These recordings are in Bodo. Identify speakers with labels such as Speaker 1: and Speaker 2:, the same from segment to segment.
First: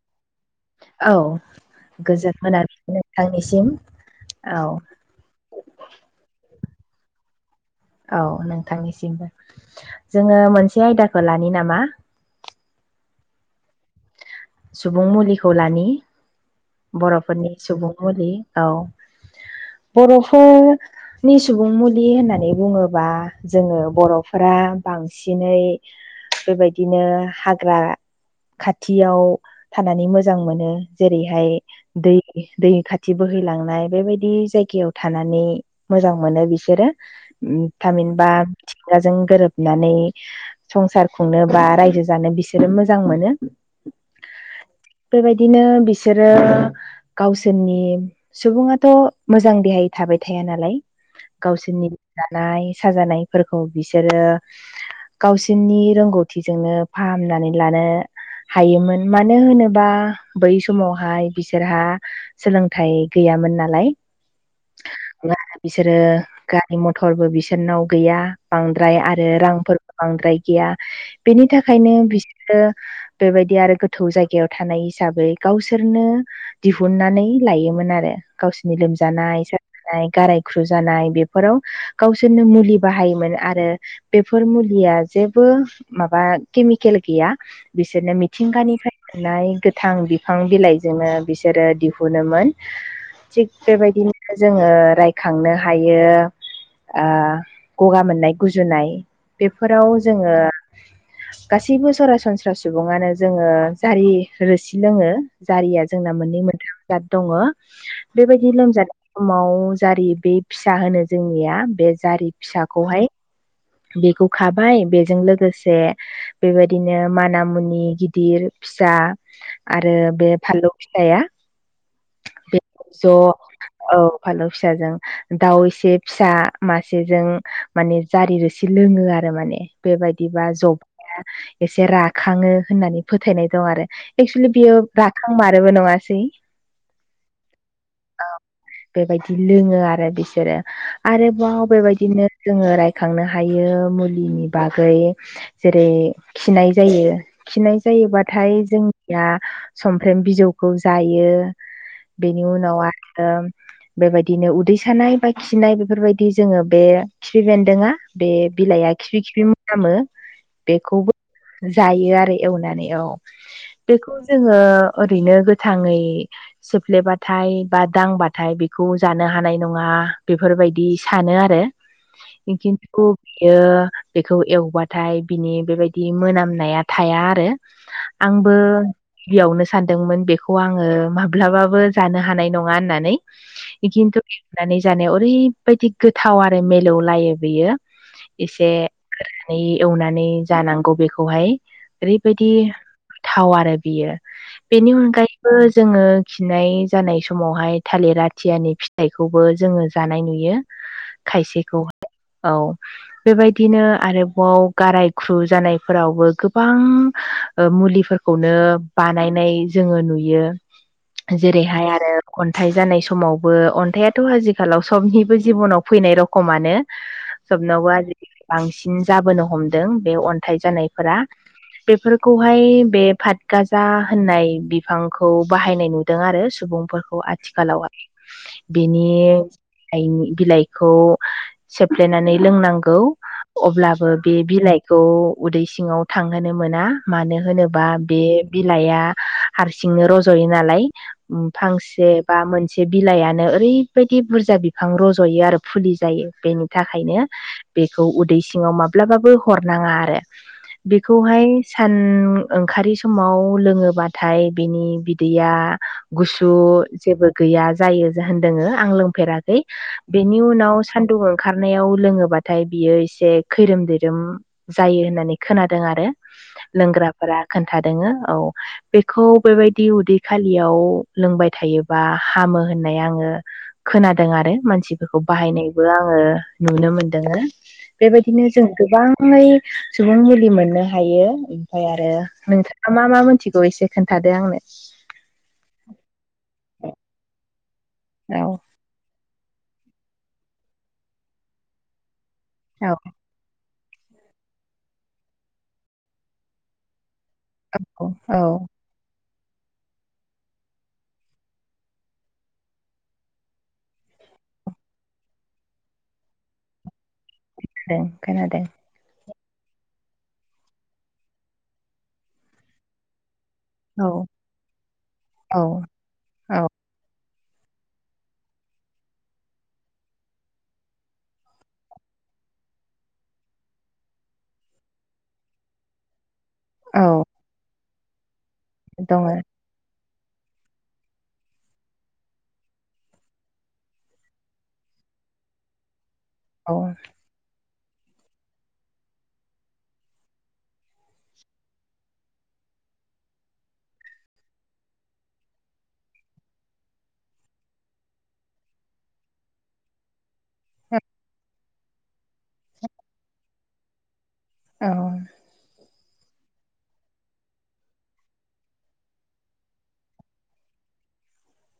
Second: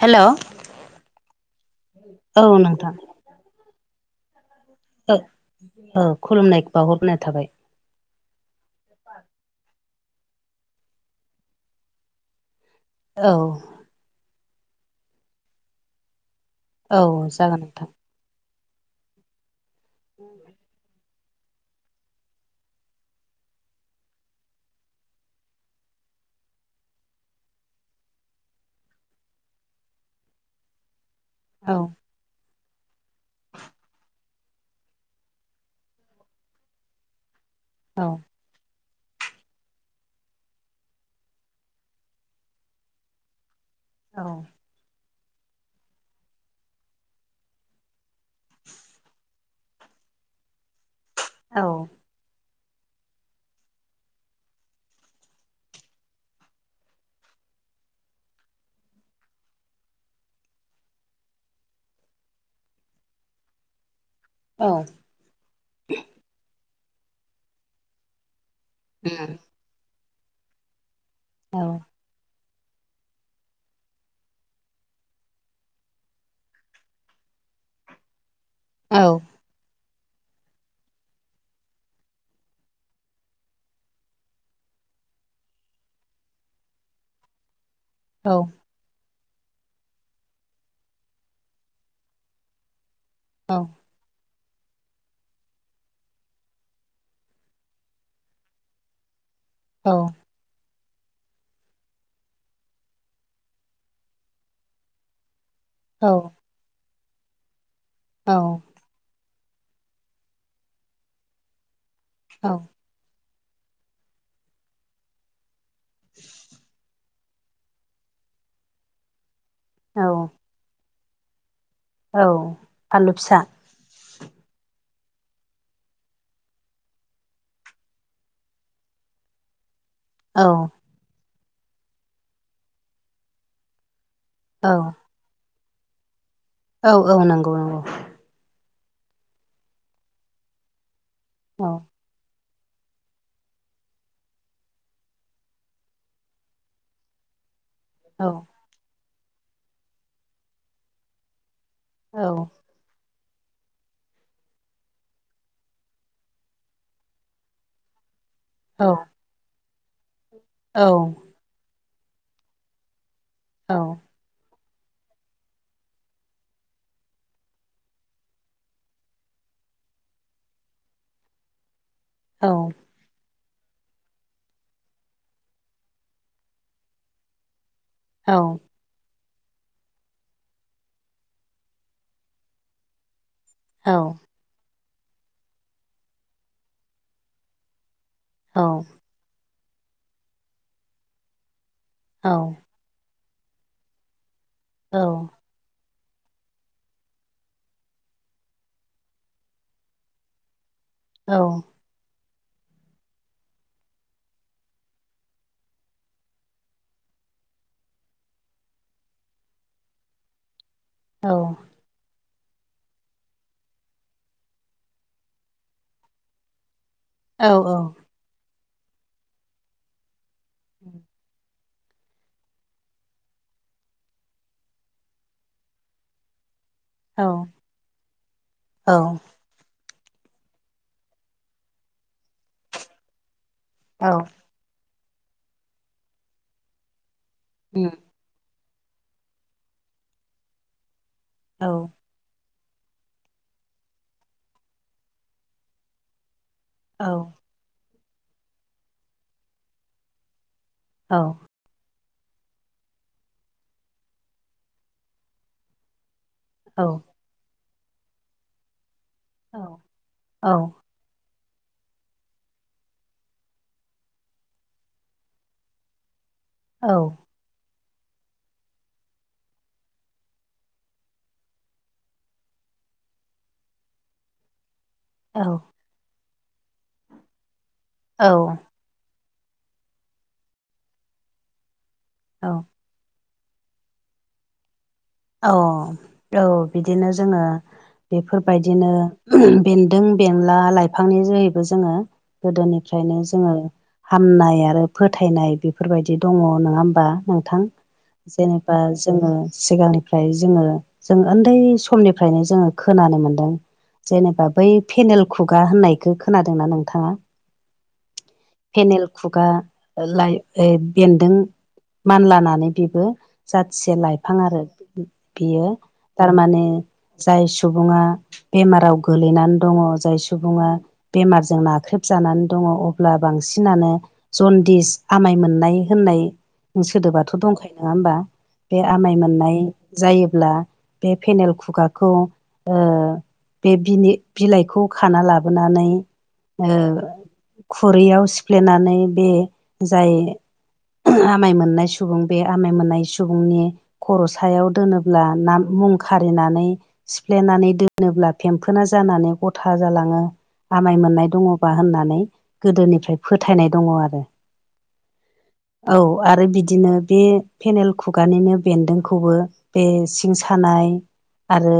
Speaker 1: हेल' औ
Speaker 2: औ गोजोनमोन
Speaker 1: नोंथां
Speaker 2: आरो आंनिसिम औ
Speaker 1: औ खुलुमनाय बाहरनाय थाबाय
Speaker 2: औ नोंथांनिसिमबो जोङो मोनसे आयदाखौ लानो नामा
Speaker 1: औ
Speaker 2: सुबुं मुलिखौ लानि
Speaker 1: औ
Speaker 2: बर'फोरनि
Speaker 1: जागोन नोंथां
Speaker 2: सुबुं मुलि औ बर'फोर नि सुबुं मुलि होननानै बुङोबा जोङो बर'फोरा बांसिनै बेबायदिनो हाग्रा खाथियाव थानानै मोजां मोनो जेरैहाय
Speaker 1: औ
Speaker 2: दै दै खाथि बोहैलांनाय बेबायदि जायगायाव थानानै मोजां मोनो बिसोरो
Speaker 1: औ
Speaker 2: थामहिनबा मिथिंगाजों गोरोबनानै संसार खुंनो बा रायजो जानो बिसोरो मोजां मोनो
Speaker 1: औ
Speaker 2: बेबायदिनो बिसोरो गावसोरनि सुबुङाथ' मोजां देहायै थाबाय थाया नालाय
Speaker 1: औ
Speaker 2: गावसोरनि जानाय साजानायफोरखौ बिसोरो गावसोरनि रोंगौथिजोंनो फाहामनानै लानो हायोमोन मानो होनोबा बै समाव हाय बिसोरहा सोलोंथाइ गैयामोन नालाय
Speaker 1: औ
Speaker 2: बिसोरो गारि मथरबो बिसोरनाव गैया बांद्राय आरो रांफोर बांद्राय गैया बेनि थाखायनो बि आरो बेबायदि आरो गोथौ जायगायाव थानाय हिसाबै गावसो बिसोरनो दिहुननानै लायोमोन आरो गावसोरनि
Speaker 1: औ
Speaker 2: लोमजानाय गाराय ख्रुजानाय बेफोराव गावसोरनो मुलि बाहायोमोन आरो बेफोर मुलिया जेबो माबा केमिकेल गैया बिसोरनो मिथिंगानिफ्राय गोथां बिफां बिफां बिलाइजोंनो बिसोरो दिहुनोमोन थिग बेबायदिनो ओ जोङो रायखांनो हायो। ओ गगा मोननाय गुजुनाय बेफोराव जोङो गासैबो सरासनस्रा सुबुङानो जोङो जारि रोसि लोङो। जारिया जोंना मोननै मोनथाम जाद दङ
Speaker 1: औ
Speaker 2: बेबायदि लोमजादों। समाव जारि बे फिसा होनो जोंनिया बे जारि फिसाखौहाय बेखौ खाबाय बेजों लोगोसे बेबायदिनो माना मुनि गिर गिदिर फिसा आरो
Speaker 1: औ
Speaker 2: बे फानलौ फिसाया
Speaker 1: औ
Speaker 2: बे
Speaker 1: फानलु
Speaker 2: ज'
Speaker 1: फिसा
Speaker 2: औ फानलु फिसाजों दाउ एसे फिसा मासेजों माने जारि रोसि लोङो आरो माने
Speaker 1: औ
Speaker 2: बेबायदिबा जबाया एसे राखाङो होननानै फोथायनाय दं आरो एक्सलि
Speaker 1: औ
Speaker 2: बियो राखां मारोबो नङासै
Speaker 1: औ औ नंगौ नंगौ।
Speaker 2: औ बेबायदि लोङो आरो बिसोरो आरोबाव
Speaker 1: औ
Speaker 2: बेबायदिनो जोङो रायखांनो हायो मुलिनि बागै जेरै खिनाय जायो। खिनाय
Speaker 1: औ
Speaker 2: जायोबाथाय जोंनिया समफ्रेम बिजौखौ जायो।
Speaker 1: औ
Speaker 2: बेनि उनाव आरो बेबायदिनो उदै सानाय बा खिनाय बेफोरबायदि जोङो बे खिफि बेन्दोंआ बे
Speaker 1: औ
Speaker 2: बिलाइआ खिफि खिफि मोनामो
Speaker 1: औ
Speaker 2: बेखौबो जायो आरो एवनानै औ बेखौ जोङो ओरैनो गोथाङै सोफ्लेबाथाय बा दांबाथाय बेखौ जानो हानाय नङा बेफोरबायदि सानो आरो
Speaker 1: औ
Speaker 2: एगिन खुब बेयो बेखौ एवबाथाय बिनि बेबायदि मोनामनाया थाया आरो
Speaker 1: औ
Speaker 2: आंबो बेयावनो सानदोंमोन बेखौ आङो माब्लाबाबो जानो हानाय नङा होननानै ओ खिन्थु बिनानै जानायाव ओरैबायदि गोथाव आरो मिलौलायो बेयो एसे गोरानै एवनानै जानांगौ बेखौहाय ओरैबायदि थाव आरो बियो बेनि अनगायै बो जोङो खिनाय जानाय समावहाय थालिर आथियानि फिथाइखौबो जोङो जानाय नुयो।
Speaker 1: औ
Speaker 2: खायसेखौ औ बेबायदिनो आरोबाव गाराय ख्रु जानायफोरावबो गोबां ओ मुलिफोरखौनो बानायनाय जोङो नुयो जेरैहाय आरो अन्थाइ जानाय समावबो अन्थाइयाथ' आजिखालाव सबनिबो जिबनाव फैनाय रखमानो सबनावबो आजिखालि बांसिन जाबोनो हमदों बे अन्थाइ जानायफोरा बेफोरखौहाय बे फाथ गाजा होननाय बिफांखौ बाहायनाय नुदों आरो सुबुंफोर खौ आथिखालाव आ बिनि आइनि बिलाइखौ सेफ्लेनानै लोंनांगौ। अब्लाबो
Speaker 1: औ
Speaker 2: बे बिलाइखौ उदै सिङाव थांहोनो मोना मानो होनोबा बे बिलाइआ हारसिंनो रज'यो नालाय उम
Speaker 1: औ
Speaker 2: फांसे बा मोनसे बिलाइआनो ओरैबायदि बुरजा बिफां रज'यो आरो फुलि जायो बेनि
Speaker 1: औ
Speaker 2: थाखायनो बेखौ उदै सिङाव माब्लाबाबो हरनाङा आरो
Speaker 1: औ
Speaker 2: बेखौहाय सान ओंखारि समाव लोङोबाथाय बिनि बिदैया गुसु
Speaker 1: औ
Speaker 2: सु जेबो गैया जायो जाहोन जोङो आं लोंफेराखै
Speaker 1: औ
Speaker 2: बिनि
Speaker 1: औ
Speaker 2: उनाव सान्दुं ओंखारनायाव लोङोबाथाय बियो एसे खैरोम दैैरोम जायो होननानै खोनादों आरो
Speaker 1: औ
Speaker 2: लोंग्राफोरा खोन्थादोंङो औ बेखौ बेबायदि उदै खालियाव लोंबाय थायोबा हामो होननाय आङो खोनादों आरो मानसि बेखौ
Speaker 1: औ
Speaker 2: बाहायनायबो आङो नुनो मोनदों ओ बेबायदिनो
Speaker 1: औ
Speaker 2: जों गोबाङै सुबुं मुलि मोननो हायो ओमफाय आरो नोंथां मा मा मोनथिगौ एसे खोन्थादो आंनो।
Speaker 1: औ औ बिदिनो जोङो
Speaker 2: औ
Speaker 1: बेफोरबायदिनो बेन्दों बेनला लाइफांनि जोहैबो जोङो
Speaker 2: औ
Speaker 1: गोदोनिफ्रायनो जोङो हामनाय आरो फोथायनाय बेफोरबायदि दङ नङा होमबा। नोंथां
Speaker 2: औ
Speaker 1: जेनेबा जोङो सिगांनि ओमफ्राय जोङो जों उन्दै समनिफ्रायनो जोङो खोनानो मोनदों। जेनेबा बै फेनेल खुगा होननायखो खोनादोंना नोंथाङा?
Speaker 2: ओं खोनादों।
Speaker 1: पेनेल खुगा ओ लाय बे बेन्दों मानलानानै बेबो जाथिसे लाइफां आरो
Speaker 2: औ
Speaker 1: बियो
Speaker 2: औ
Speaker 1: थारमाने जाय सुबुङा बेमाराव गोलैनानै दङ जाय सुबुङा बेमारजों नाख्रेबजानानै दङ अब्ला बांसिनानो जनदिस आमाय मोननाय होननाय।
Speaker 2: औ
Speaker 1: सोदोबाथ' दंखायो नङा होमबा बे आमाय
Speaker 2: दङ
Speaker 1: मोननाय। जायोब्ला बे फेनेल खुगाखौ ओ बे बिनि बिलाइखौ खाना लाबोनानै
Speaker 2: औ
Speaker 1: ओ खुरैयाव सिफ्लेनानै बे जाय आमाय मोननाय सुबुं बे आमाय मोननाय सुबुंनि खर' सायाव दोनोब्ला ना मुं खारिनानै सिफ्लेनानै दोनोब्ला फेम्फोना जानानै गथा जालाङो। आमाय मोननाय दङबा होननानै गोदोनिफ्राय फोथायनाय दङ आरो।
Speaker 2: औ।
Speaker 1: औ आरो बिदिनो बे फेनेल खुगानिनो बेन्दोंखौबो बे सिं सानाय आरो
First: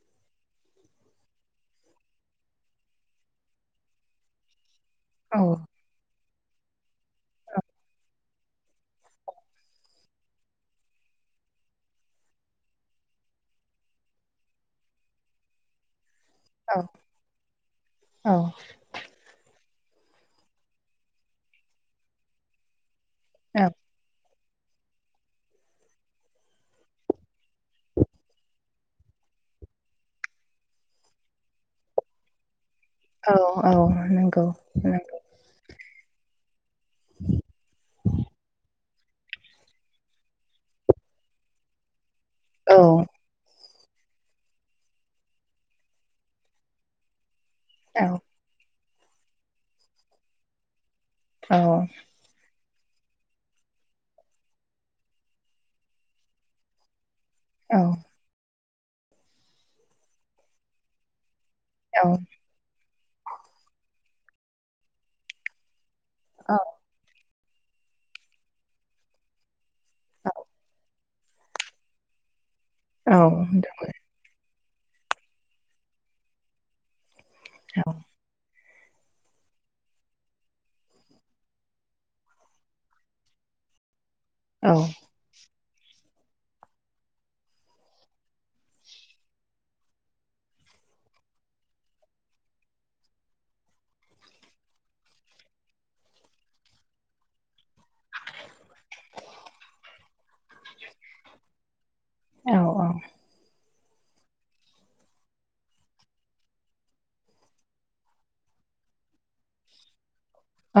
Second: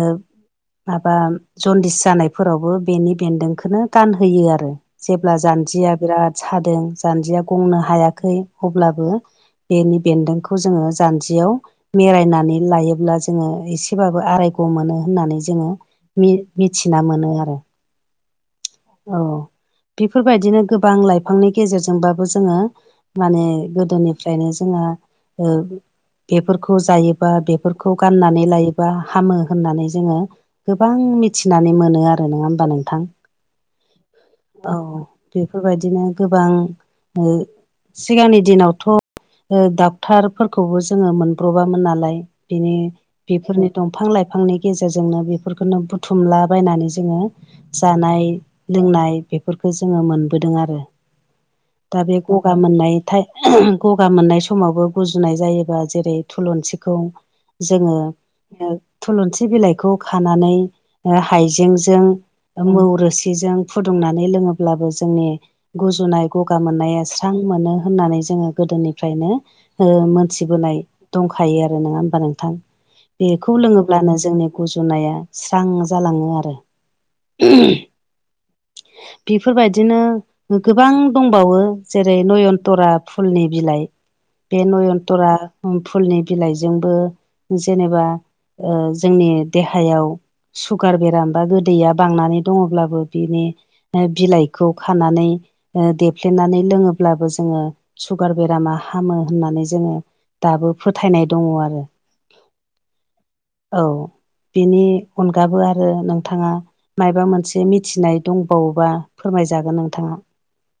Speaker 1: ओ माबा जन्दिस जानायफोरावबो बेनि बेन्दोंखौनो गानहोयो आरो। जेब्ला
Speaker 2: औ
Speaker 1: जानजिया बिराद सादों जानजिया गंनो हायाखै अब्लाबो बेनि बेन्दोंखौ जोङो जानजियाव मिरायनानै लायोब्ला जोङो एसेबाबो आरायग' मोनो होननानै जोङो मिथिना मोनो आरो।
Speaker 2: औ।
Speaker 1: औ बेफोरबायदिनो गोबां लाइफांनि गेजेरजोंबाबो जोङो माने गोदोनिफ्रायनो जोंहा ओ बेफोरखौ जायोबा बेफोरखौ गाननानै लायोबा हामो होननानै जोङो गोबां मिथिनानै मोनो आरो नङा होमबा नोंथां।
Speaker 2: औ औ नंगौ
Speaker 1: औ
Speaker 2: उम।
Speaker 1: बेफोरबायदिनो गोबां ओ सिगांनि दिनावथ' डाक्टरफोरखौबो जोङो मोनब्र'बामोन नालाय। बिनि
Speaker 2: औ
Speaker 1: बेफोरनि दंफां लाइफांनि गेजेरजोंनो बेफोरखौनो बुथुमलाबायनानै जोङो
Speaker 2: औ
Speaker 1: जानाय लोंनाय बेफोरखौ जोङो मोनबोदों आरो
Speaker 2: औ
Speaker 1: दा बे गगा मोननाय गगा मोननाय समावबो गुजुनाय जायोबा जेरै थुलुंसिखौ
Speaker 2: औ
Speaker 1: जोङो थुलुंसि बिलाइखौ खानानै
Speaker 2: औ
Speaker 1: हाइजेंजों मौ रोसिजों फुदुंनानै लोङोब्लाबो जोंनि गुजुनाय गगा मोननाया [unintelligible] मोनो होननानै जोङो गोदोनिफ्रायनो ओ मोनथिबोनाय। दंखायो आरो नङा होमबा नोंथां बेखौ लोङोब्लानो जोंनि गुजुनाया स्रां जालाङो आरो। बेफोरबायदिनो गोबां दंबावो जेरै नयनतरा फुलनि बिलाइ बे
Speaker 2: औ
Speaker 1: नयन दरा फुलनि बिलाइजोंबो जेनेबा। जोंनि देहायाव सुगार बेराम बा गोदैया बांनानै दङब्लाबो बिनि बिलाइखौ खानानै देफ्लेनानै लोङोब्लाबो जोङो सुगार बेरामा हामो होननानै जोङो दाबो फोथायनाय दङ आरो।
Speaker 2: औ औ
Speaker 1: औ बेनि अनगाबो आरो नोंथाङा माबा मोनसे थिनाय दंबावोबा फोरमायजागोन नोंथाङा।
Speaker 2: औ।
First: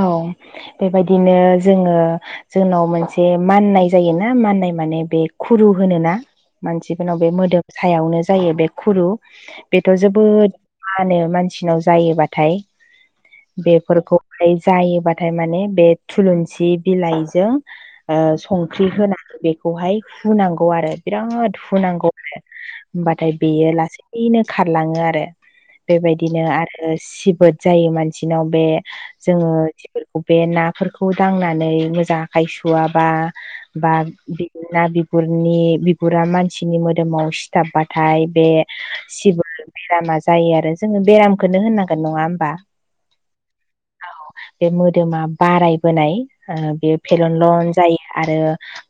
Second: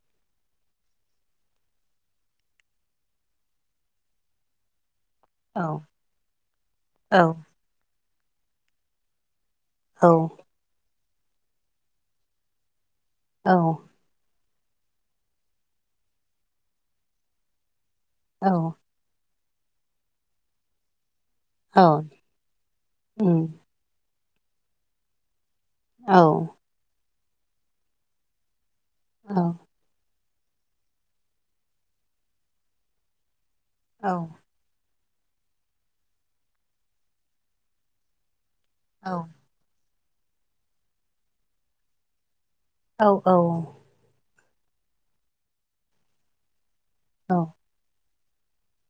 Speaker 2: बेबायदिनो जोङो जोंनाव मोनसे माननाय जायोना माननाय माने बे
Speaker 1: औ
Speaker 2: खुरु होनोना मानसिफोरनाव
Speaker 1: औ
Speaker 2: बे मोदोम सायावनो जायो बे खुरु। बेथ'
Speaker 1: औ
Speaker 2: जोबोद मानो मानसिनाव जायोबाथाय
Speaker 1: औ
Speaker 2: बेफोरखौ ओमफ्राय जायोबाथाय माने बे थुलुंसि बिलाइजों।
Speaker 1: औ
Speaker 2: संख्रि होनानै बेखौहाय हुनांगौ आरो बिराद
Speaker 1: औ
Speaker 2: हुनांगौ आरो होमबाथाय
Speaker 1: उम
Speaker 2: बेयो लासैनो खारलाङो आरो।
Speaker 1: औ
Speaker 2: बेबायदिनो आरो सिबोद जायो मानसिनाव बे
Speaker 1: औ
Speaker 2: जोङो [unintelligible] बबे नाफोरखौ दांनानै मोजां आखाइ सुवाबा बा
Speaker 1: औ
Speaker 2: ना बिगुरनि बिगुरा मानसिनि मोदोमाव सिथाबबाथाय बे
Speaker 1: औ
Speaker 2: सिबो बेरामा जायो आरो जोङो बेरामखौ होननांगोन नङा होमबा?
Speaker 1: औ औ
Speaker 2: औ बे मोदोमा बारायबोनाय बे
Speaker 1: औ
Speaker 2: फेलनलन जायो आरो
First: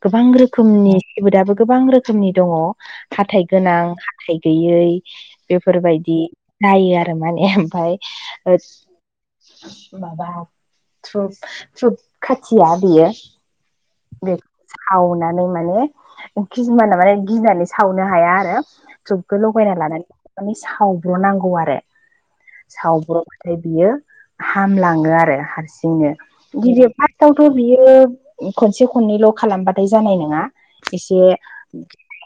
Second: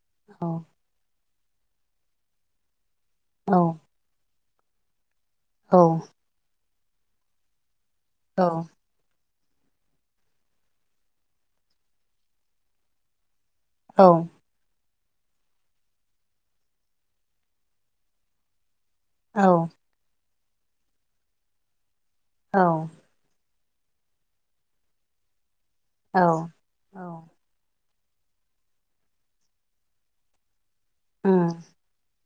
Speaker 2: गोबां
Speaker 1: औ
Speaker 2: रोखोमनि सिबोदआबो गोबां रोखोमनि दङ हाथाइ
Speaker 1: औ
Speaker 2: गोनां हाथाय गैयै
Speaker 1: औ
Speaker 2: बेफोरबायदि जायो आरो माने ओमफाय आ माबा थ्रुब थ्रुप खाथिया बेयो
Speaker 1: औ
Speaker 2: बेखौ सावनानै माने खिसुमाना माने गिनानै सावनो हाया आरो। थुबखौ
Speaker 1: औ
Speaker 2: लगायना लानानै माने सावब्र' नांगौ आरो सावब्र' नाथाय बियो हामलाङो आरो हारसिंनो
Speaker 1: औ
Speaker 2: गिदिर
Speaker 1: औ
Speaker 2: [unintelligible] थ' बियो खनसे खननैल' खालामबाथाय जानाय नङा एसे
Speaker 1: उम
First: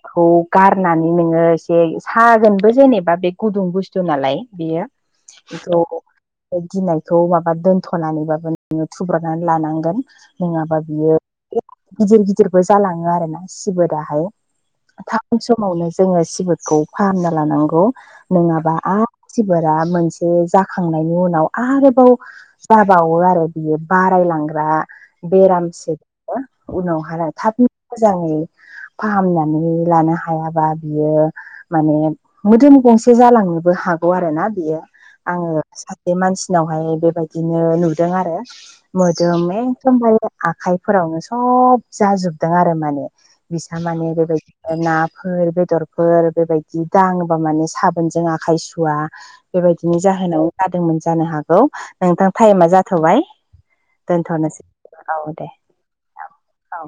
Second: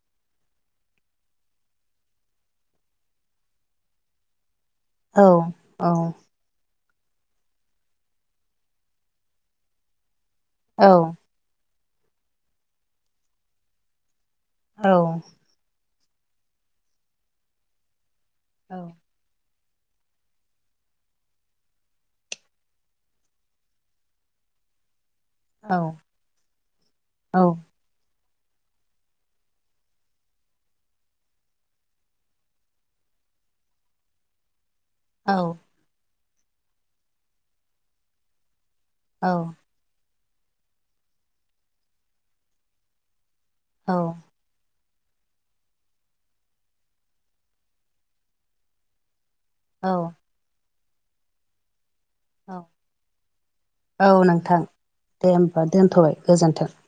Speaker 2: खौ गारनानै नोङो एसे सागोनबो जेनेबा बे गुदुं बुस्थु नालाय बेयो
Speaker 1: औ
Speaker 2: [unintelligible]
Speaker 1: औ
Speaker 2: बे गिनाय बेखौ माबा दोन्थ'नानैबाबो नोङो थुब्रनानै लानांगोन नोङाबा
Speaker 1: औ
Speaker 2: बियो गिदिर गिदिरबो जालाङो आरोना सिबोदाहाय
Speaker 1: औ
Speaker 2: [unintelligible] समावनो जोङो सिबोदखौ फाहामना लानांगौ नङाबा आ मानसिफोरा मोनसे जाखांनायनि उनाव आरो खौ जाबावो आरो बियो बारायलांग्रा बेरामसो उनावहाय थाब मोजाङै फाहामनानै लानो हायाबा बियो माने मोदोम गंसे जालांनोबो हागौ आरो ना बियो। आङो सासे मानसिनावहाय बेबायदिनो नुदों आरो। मोदोम एखदमबार आखाइफोरावनो सब जाजोबदों आरो माने बिसा
Speaker 1: औ
Speaker 2: माने [unintelligible] नाफोर बेदरफोर बेबायदि दाङोबा माने साबोनजों आखाय सुवा
Speaker 1: औ
Speaker 2: बेबायदिनि जाहोनाव जादोंमोन जानो हागौ। नोंथां टाइमा जाथ'बाय
Speaker 1: औ नोंथां
Speaker 2: दोनथ'नोसै औ दे।
Speaker 1: दोनथ'बाय
Speaker 2: औ
Speaker 1: गोजोन्थों।
Speaker 2: औ